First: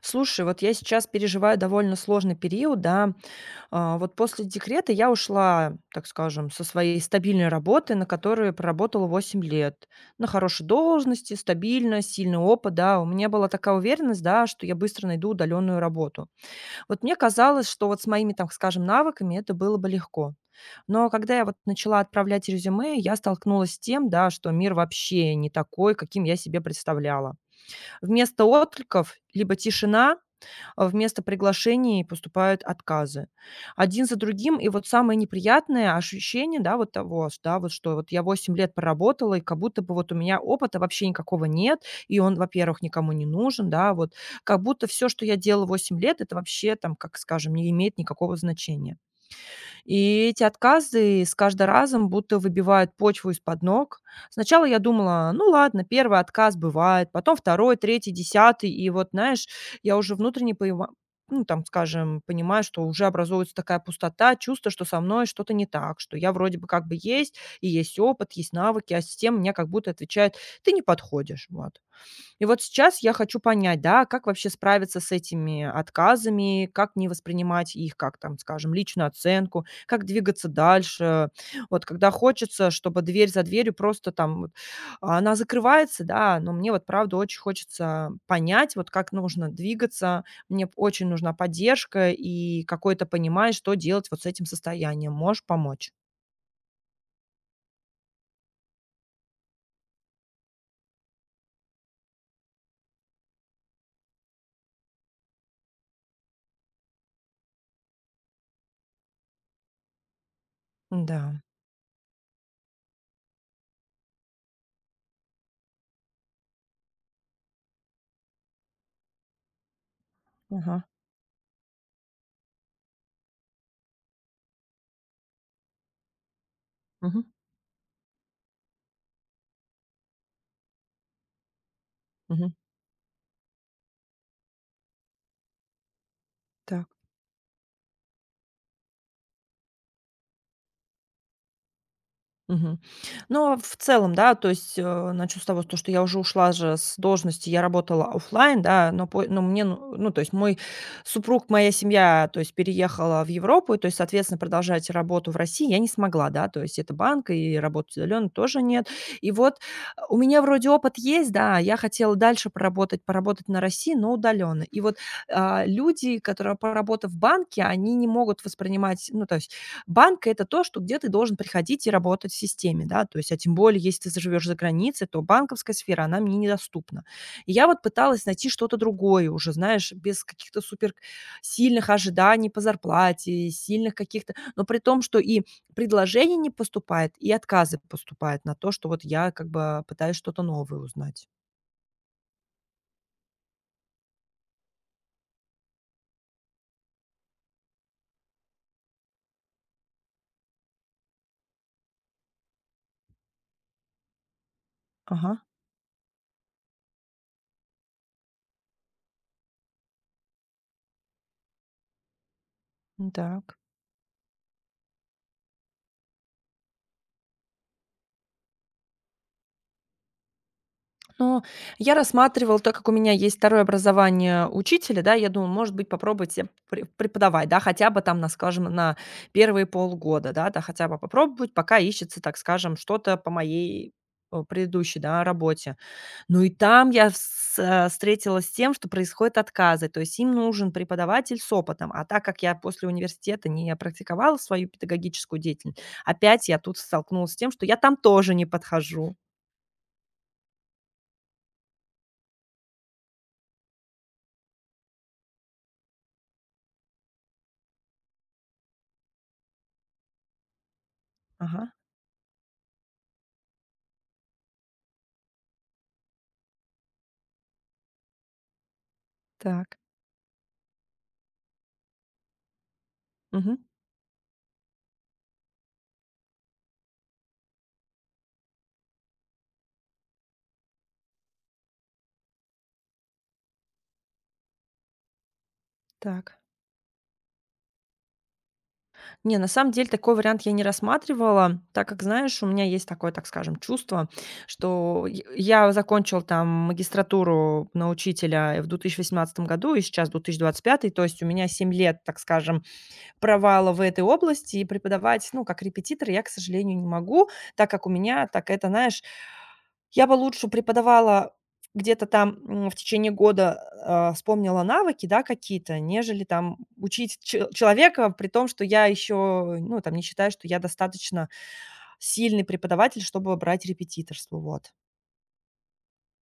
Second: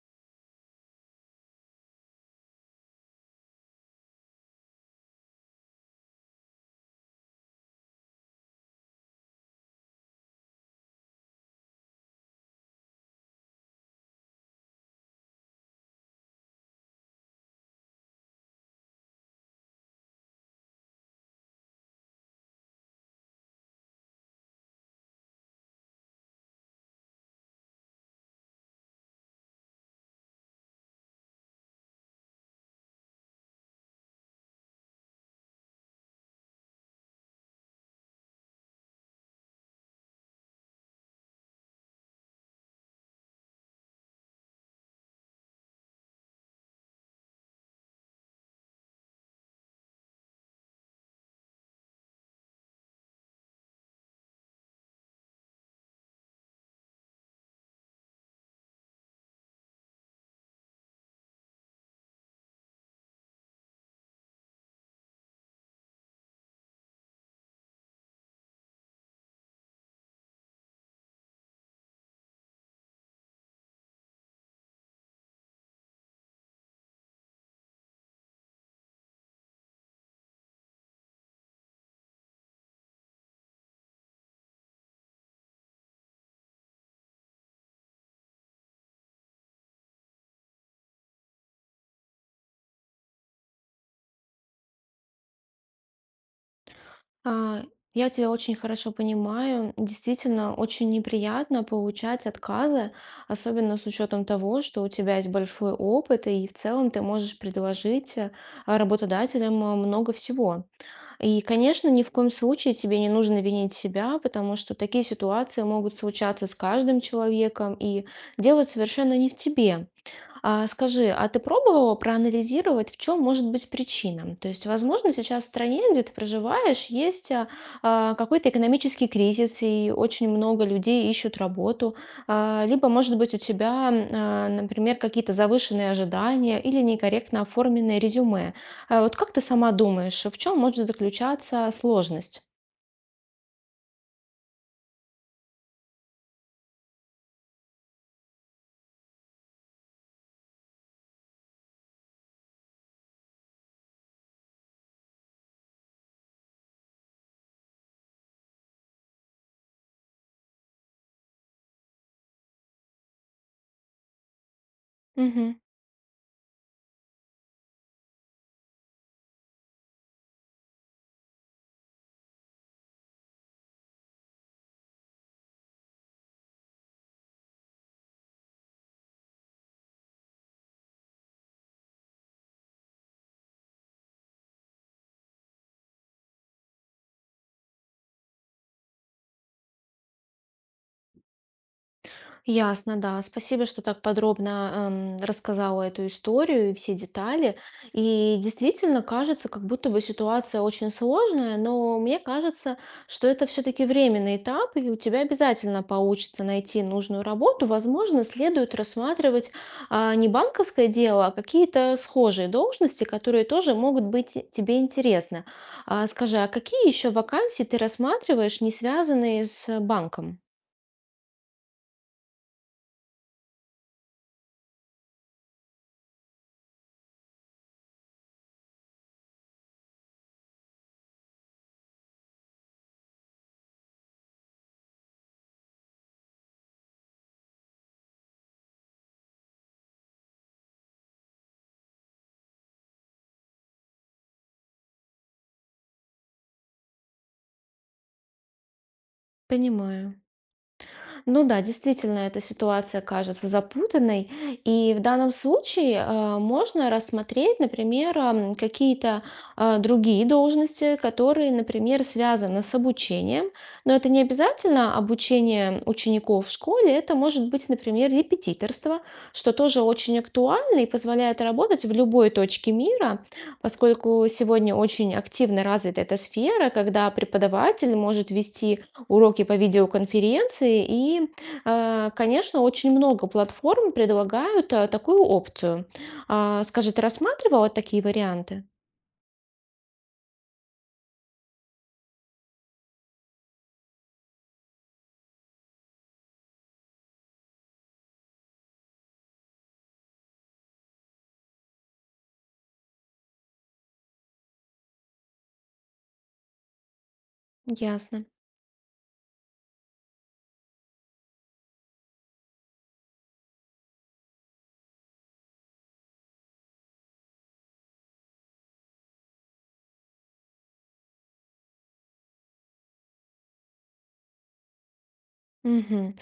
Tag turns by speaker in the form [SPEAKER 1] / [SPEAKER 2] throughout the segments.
[SPEAKER 1] Слушай, вот я сейчас переживаю довольно сложный период, да. Вот после декрета я ушла, так скажем, со своей стабильной работы, на которой проработала 8 лет. На хорошей должности, стабильно, сильный опыт, да. У меня была такая уверенность, да, что я быстро найду удаленную работу. Вот мне казалось, что вот с моими, так скажем, навыками это было бы легко. Но когда я вот начала отправлять резюме, я столкнулась с тем, да, что мир вообще не такой, каким я себе представляла. Вместо откликов либо тишина, вместо приглашений поступают отказы. Один за другим. И вот самое неприятное ощущение, да, вот того, да, вот что вот я 8 лет проработала, и как будто бы вот у меня опыта вообще никакого нет, и он, во-первых, никому не нужен, да, вот как будто все, что я делала 8 лет, это вообще там, как скажем, не имеет никакого значения. И эти отказы с каждым разом будто выбивают почву из-под ног. Сначала я думала, ну ладно, первый отказ бывает, потом второй, третий, десятый. И вот, знаешь, я уже внутренне поима- ну, там, скажем, понимаю, что уже образуется такая пустота, чувство, что со мной что-то не так, что я вроде бы как бы есть, и есть опыт, есть навыки, а система мне как будто отвечает, ты не подходишь, вот. И вот сейчас я хочу понять, да, как вообще справиться с этими отказами, как не воспринимать их как, там, скажем, личную оценку, как двигаться дальше. Вот когда хочется, чтобы дверь за дверью просто там вот, она закрывается, да, но мне вот правда очень хочется понять, вот как нужно двигаться. Мне очень нужна поддержка и какое-то понимание, что делать вот с этим состоянием. Можешь помочь?
[SPEAKER 2] А, Я тебя очень хорошо понимаю. Действительно, очень неприятно получать отказы, особенно с учетом того, что у тебя есть большой опыт, и в целом ты можешь предложить работодателям много всего.
[SPEAKER 1] Да.
[SPEAKER 2] И, конечно, ни в коем случае тебе не нужно винить себя, потому что такие ситуации могут случаться с каждым человеком, и дело совершенно не в тебе. А
[SPEAKER 1] Ага.
[SPEAKER 2] скажи, а ты пробовала проанализировать, в чем может быть причина? То есть, возможно, сейчас в стране, где ты проживаешь, есть
[SPEAKER 1] Мгм.
[SPEAKER 2] какой-то экономический кризис, и очень много людей ищут работу.
[SPEAKER 1] Мгм.
[SPEAKER 2] Либо, может быть, у тебя, например, какие-то завышенные ожидания или
[SPEAKER 1] Так.
[SPEAKER 2] некорректно оформленное резюме. Вот как ты сама думаешь, в чем может заключаться сложность?
[SPEAKER 1] Мгм. Но в целом, да, то есть, начну с того, то, что я уже ушла же с должности, я работала оффлайн, да, но мне, то есть мой супруг, моя семья, то есть переехала в Европу, и, то есть, соответственно, продолжать работу в России я не смогла, да, то есть это банк, и работать удаленно тоже нет. И вот у меня вроде опыт есть, да, я хотела дальше поработать, поработать на России, но удаленно. И вот, люди, которые поработав в банке, они не могут воспринимать, ну, то есть банк- это то, что где ты должен приходить и работать в системе, да, то есть, а тем более, если ты заживешь за границей, то банковская сфера, она мне недоступна. И я вот пыталась найти что-то другое уже, знаешь, без каких-то супер сильных ожиданий по зарплате, сильных каких-то, но при том, что и предложений не поступает, и отказы поступают на то, что вот я как бы пытаюсь что-то новое узнать.
[SPEAKER 2] Ясно, да. Спасибо, что так подробно, рассказала эту историю и все детали. И действительно кажется, как будто бы ситуация очень сложная, но мне кажется, что это все-таки временный этап, и у тебя
[SPEAKER 1] Ага,
[SPEAKER 2] обязательно получится найти нужную работу. Возможно, следует рассматривать, а, не банковское дело, а какие-то схожие должности, которые
[SPEAKER 1] так.
[SPEAKER 2] тоже могут быть тебе интересны. А, скажи, а какие еще вакансии ты рассматриваешь, не связанные с банком?
[SPEAKER 1] Но я рассматривала, так как у меня есть второе образование учителя, да, я думаю, может быть, попробовать ся пре преподавать, да, хотя бы там на, скажем, на первые 0,5 года, да, хотя бы попробовать, пока ищется, так скажем, что-то по моей, предыдущей, да, работе. Ну и там я встретилась с тем, что происходят отказы, то есть им нужен преподаватель с опытом. А так как я после университета не практиковала свою педагогическую деятельность, опять я тут столкнулась с тем, что я там тоже не подхожу.
[SPEAKER 2] Понимаю. Ну да, действительно, эта ситуация кажется запутанной. И в данном случае можно рассмотреть, например, какие-то другие должности, которые,
[SPEAKER 1] Ага,
[SPEAKER 2] например, связаны с обучением. Но это не обязательно обучение учеников в школе. Это может быть, например, репетиторство, что
[SPEAKER 1] так.
[SPEAKER 2] тоже очень актуально и позволяет работать в любой точке мира,
[SPEAKER 1] Мгм.
[SPEAKER 2] поскольку сегодня очень активно развита эта сфера, когда преподаватель может вести уроки по видеоконференции. И, конечно, очень много платформ предлагают такую опцию.
[SPEAKER 1] Так.
[SPEAKER 2] А, скажи, ты рассматривала такие варианты?
[SPEAKER 1] Не, на самом деле такой вариант я не рассматривала, так как, знаешь, у меня есть такое, так скажем, чувство, что я закончила там магистратуру на учителя в 2018 году и сейчас 2025, то есть у меня 7 лет, так скажем, провала в этой области, и преподавать, ну, как репетитор я, к сожалению, не могу, так как у
[SPEAKER 2] Ясно.
[SPEAKER 1] меня, так это, знаешь, я бы лучше преподавала где-то там, в течение года, вспомнила навыки, да, какие-то, нежели там учить че человека, при том, что я еще, ну, там, не считаю, что я достаточно сильный преподаватель, чтобы брать репетиторство, вот.
[SPEAKER 2] Мгм.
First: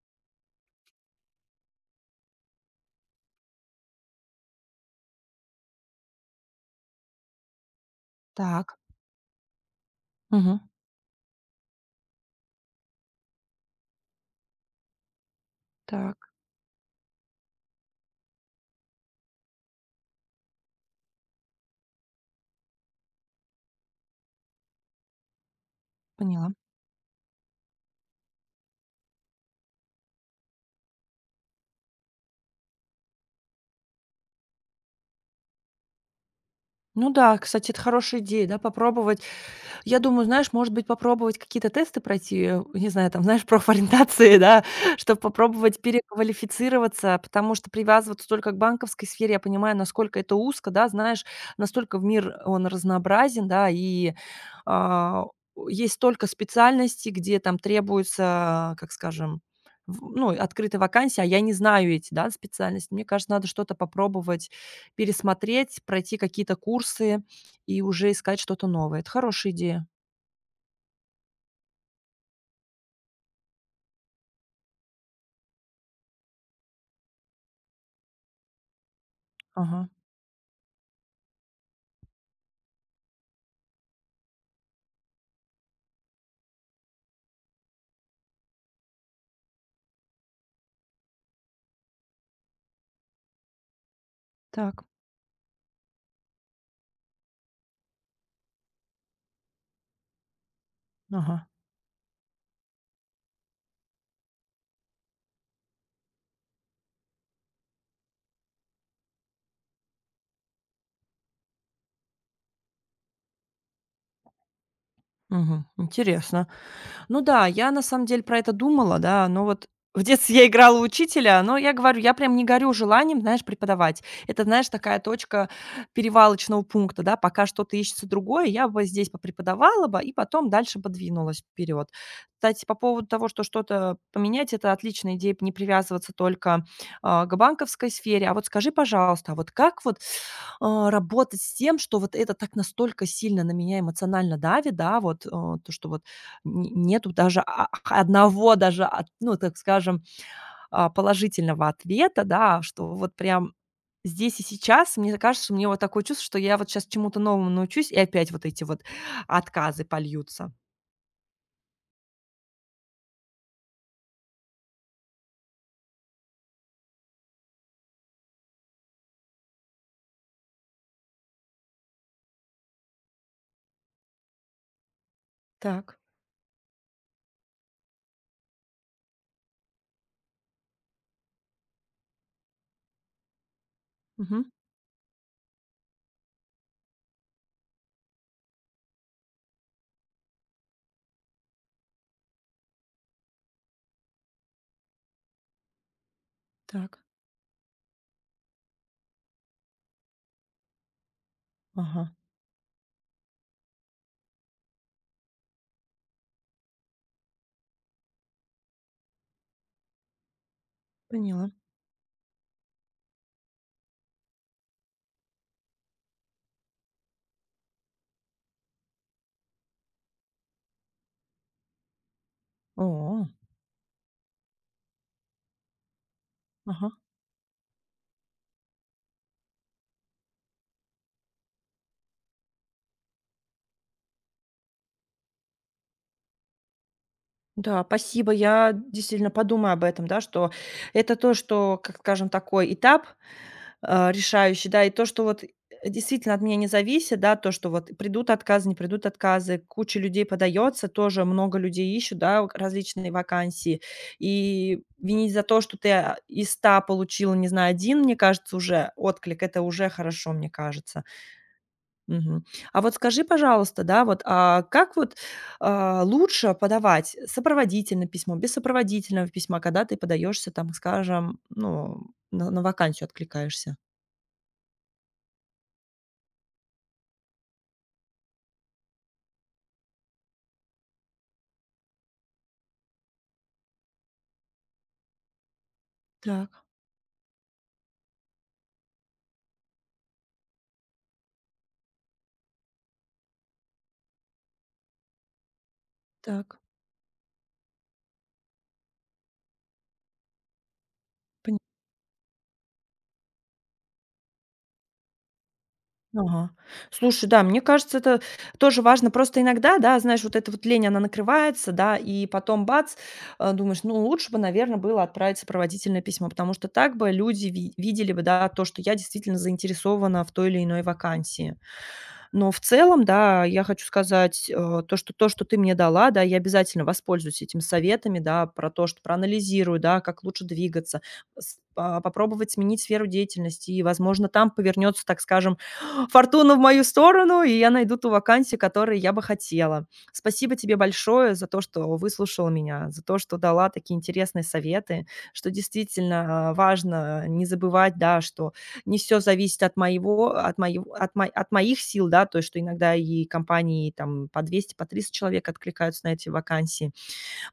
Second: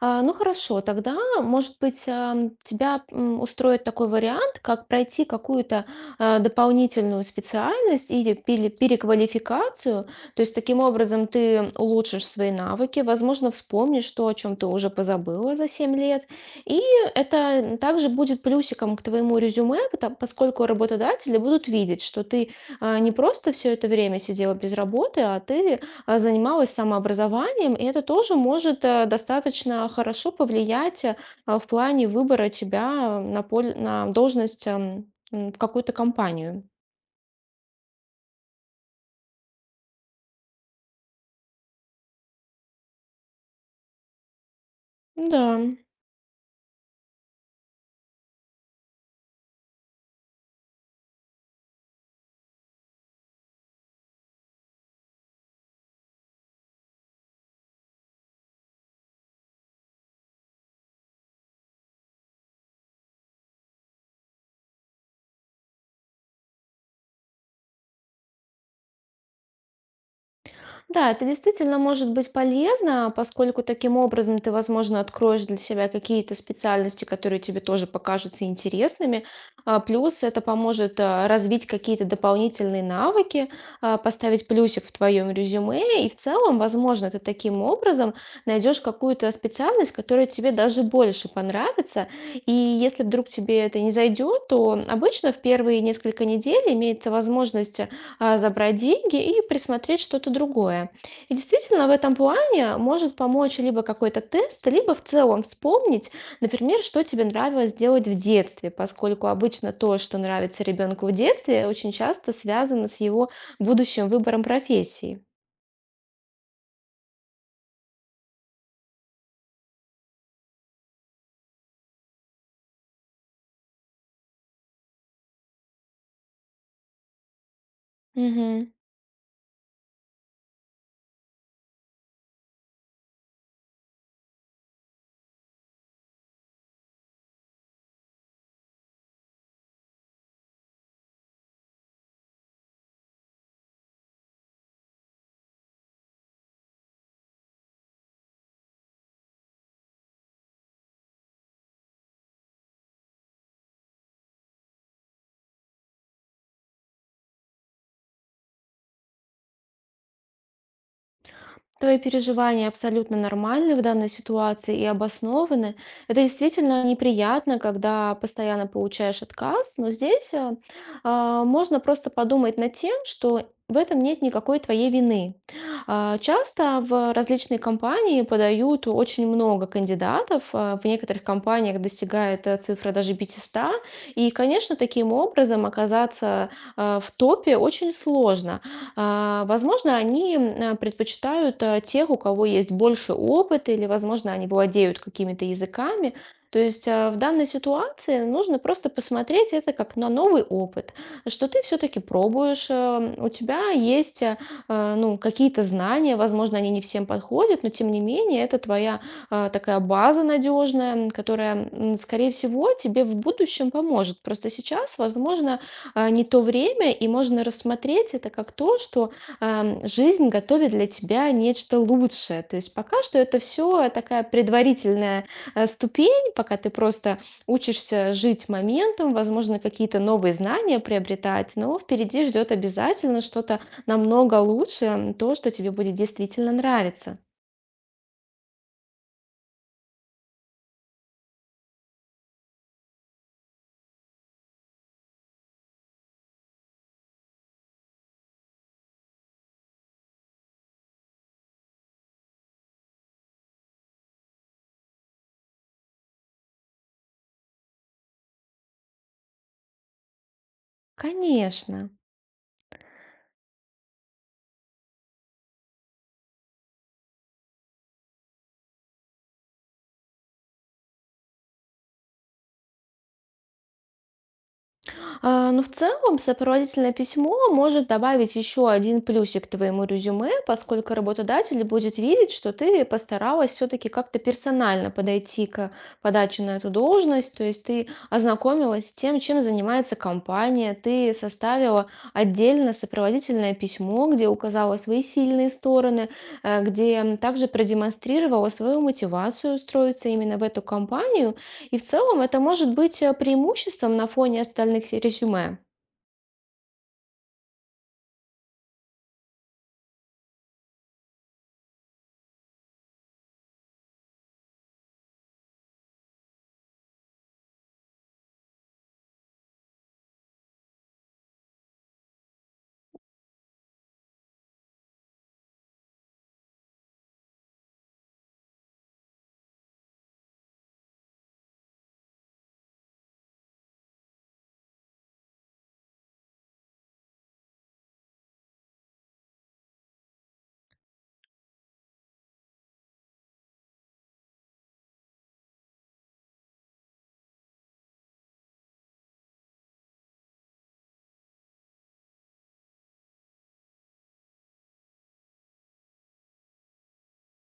[SPEAKER 2] А, ну хорошо, тогда, может быть, тебя устроит такой вариант, как пройти какую-то дополнительную специальность или
[SPEAKER 1] Так.
[SPEAKER 2] переквалификацию. То есть
[SPEAKER 1] Мгм.
[SPEAKER 2] таким образом ты улучшишь свои навыки, возможно, вспомнишь то, о чем ты уже позабыла за семь
[SPEAKER 1] Так,
[SPEAKER 2] лет. И это также будет плюсиком к твоему резюме, поскольку работодатели будут видеть, что ты не просто все это время сидела без работы, а ты
[SPEAKER 1] поняла.
[SPEAKER 2] занималась самообразованием, и это тоже может достаточно хорошо повлиять в плане выбора тебя на, на должность в какую-то компанию.
[SPEAKER 1] Ну да, кстати, это хорошая идея, да, попробовать. Я думаю, знаешь, может быть, попробовать какие-то тесты пройти, не знаю, там, знаешь, профориентации, да, чтобы
[SPEAKER 2] Да.
[SPEAKER 1] попробовать переквалифицироваться, потому что привязываться только к банковской сфере, я понимаю, насколько это узко, да, знаешь, настолько в мир он разнообразен, да, и а, есть столько специальностей, где там требуется, как скажем, ну, открытая вакансия, а я не знаю эти, да, специальности. Мне кажется, надо что-то попробовать пересмотреть, пройти какие-то курсы, и уже искать что-то новое. Это хорошая идея.
[SPEAKER 2] Да, это действительно может быть полезно, поскольку таким образом ты, возможно, откроешь для себя какие-то специальности, которые тебе тоже покажутся интересными. А,
[SPEAKER 1] Ага.
[SPEAKER 2] плюс это поможет развить какие-то дополнительные навыки, поставить плюсик в твоем резюме. И в целом, возможно, ты таким образом найдешь какую-то специальность, которая тебе даже больше понравится. И если вдруг тебе это не зайдет, то
[SPEAKER 1] Так.
[SPEAKER 2] обычно в первые несколько недель имеется возможность забрать деньги и присмотреть что-то другое. И
[SPEAKER 1] Ага.
[SPEAKER 2] действительно, в этом плане может помочь либо какой-то тест, либо в целом вспомнить, например, что тебе нравилось делать в детстве, поскольку обычно то, что нравится ребенку в детстве, очень часто связано с его будущим выбором профессии.
[SPEAKER 1] Мгм. Интересно. Ну да, я на самом деле про это думала, да, но вот в детстве я играла в учителя, но я говорю, я прям не горю желанием, знаешь, преподавать. Это, знаешь, такая точка перевалочного пункта, да, пока что-то ищется другое, я
[SPEAKER 2] Мгм.
[SPEAKER 1] бы здесь попреподавала бы и потом дальше подвинулась вперед. Кстати, по поводу того, что что-то поменять, это отличная идея, не привязываться только к банковской сфере. А вот скажи, пожалуйста, а вот как вот работать с тем, что вот это так настолько сильно на меня эмоционально давит, да, вот то, что вот не нету даже одного даже от ну, так скажем, положительного ответа, да, что вот прям здесь и сейчас. Мне кажется, у меня вот такое чувство, что я вот сейчас чему-то новому научусь, и опять вот эти вот отказы польются.
[SPEAKER 2] Твои переживания абсолютно нормальны в данной ситуации и обоснованы. Это действительно неприятно, когда постоянно получаешь отказ, но здесь можно просто подумать над тем, что в этом нет никакой твоей вины.
[SPEAKER 1] Так.
[SPEAKER 2] А, часто в различные компании подают очень много кандидатов, в некоторых компаниях достигает цифра даже 500, и,
[SPEAKER 1] Мгм.
[SPEAKER 2] конечно, таким образом оказаться в топе очень сложно. А, возможно, они предпочитают тех, у кого есть больше опыта, или, возможно, они владеют какими-то языками. То есть
[SPEAKER 1] Так.
[SPEAKER 2] в данной ситуации нужно просто посмотреть это как на новый опыт, что ты все-таки
[SPEAKER 1] Ага.
[SPEAKER 2] пробуешь, у тебя есть ну, какие-то знания, возможно, они не всем подходят, но тем не менее это твоя такая база надежная,
[SPEAKER 1] Поняла.
[SPEAKER 2] которая, скорее всего, тебе в будущем поможет. Просто сейчас, возможно, не то время, и можно рассмотреть это как то, что жизнь готовит для тебя нечто лучшее. То есть пока что
[SPEAKER 1] О,
[SPEAKER 2] это все такая предварительная ступень, пока ты
[SPEAKER 1] ага.
[SPEAKER 2] просто учишься жить моментом, возможно, какие-то новые знания приобретать, но впереди ждет обязательно что-то намного лучше, то, что тебе будет действительно нравиться.
[SPEAKER 1] Да, спасибо. Я действительно подумаю об этом, да, что это то, что, как скажем, такой этап решающий, да, и то, что вот действительно от меня не зависит, да, то, что вот придут отказы, не придут отказы, куча людей подается, тоже много людей ищут, да, различные вакансии, и винить за то, что ты из 100 получила, не знаю, один, мне кажется, уже отклик, это уже хорошо, мне кажется.
[SPEAKER 2] Конечно.
[SPEAKER 1] Мгм. А вот скажи, пожалуйста, да, вот а как вот лучше подавать сопроводительное письмо, без сопроводительного письма, когда ты подаешься, там, скажем, ну, на вакансию откликаешься?
[SPEAKER 2] А, ну, в целом, сопроводительное письмо может добавить еще один плюсик к твоему резюме, поскольку работодатель будет видеть, что ты постаралась все-таки как-то персонально подойти к подаче на
[SPEAKER 1] Так.
[SPEAKER 2] эту должность, то есть ты ознакомилась с тем, чем занимается компания, ты составила отдельно сопроводительное письмо, где указала свои сильные стороны,
[SPEAKER 1] Так,
[SPEAKER 2] где также продемонстрировала свою мотивацию устроиться именно в эту компанию,
[SPEAKER 1] пони
[SPEAKER 2] и в целом это может быть преимуществом на фоне остальных резюме.
[SPEAKER 1] Ага. Слушай, да, мне кажется, это тоже важно. Просто иногда, да, знаешь, вот эта вот лень, она накрывается, да, и потом бац, думаешь, ну, лучше бы, наверное, было отправить сопроводительное письмо, потому что так бы люди ви видели бы, да, то, что я действительно заинтересована в той или иной вакансии. Но в целом, да, я хочу сказать, то, что ты мне дала, да, я обязательно воспользуюсь этими советами, да, про то, что проанализирую, да, как лучше двигаться, попробовать сменить сферу деятельности, и, возможно, там повернется, так скажем, фортуна в мою сторону, и я найду ту вакансию, которую я бы хотела. Спасибо тебе большое за то, что выслушала меня, за то, что дала такие интересные советы, что действительно важно не забывать, да, что не все зависит от моего от моего от мо от моих сил, да, то, что иногда и компании там по 200, по 300 человек откликаются на эти вакансии.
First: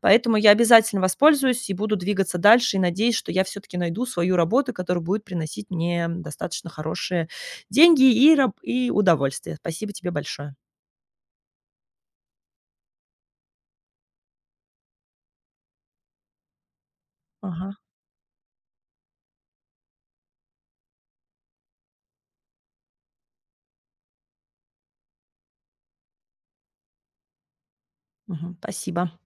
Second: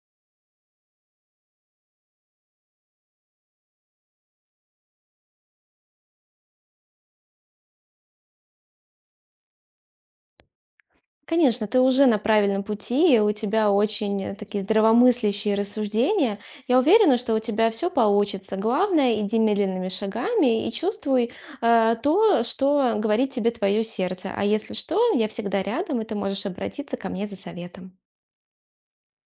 [SPEAKER 1] Поэтому я обязательно воспользуюсь и буду двигаться дальше, и надеюсь, что я все таки найду свою работу, которая будет приносить мне достаточно хорошие деньги и удовольствие. Спасибо тебе большое.
[SPEAKER 2] Конечно, ты уже на правильном пути, и у тебя очень такие здравомыслящие рассуждения. Я уверена, что у
[SPEAKER 1] Ага,
[SPEAKER 2] тебя все получится. Главное, иди медленными шагами и чувствуй то, что говорит тебе твое сердце. А если что, я всегда рядом, и ты можешь обратиться ко мне за советом.
[SPEAKER 1] мгм, спасибо.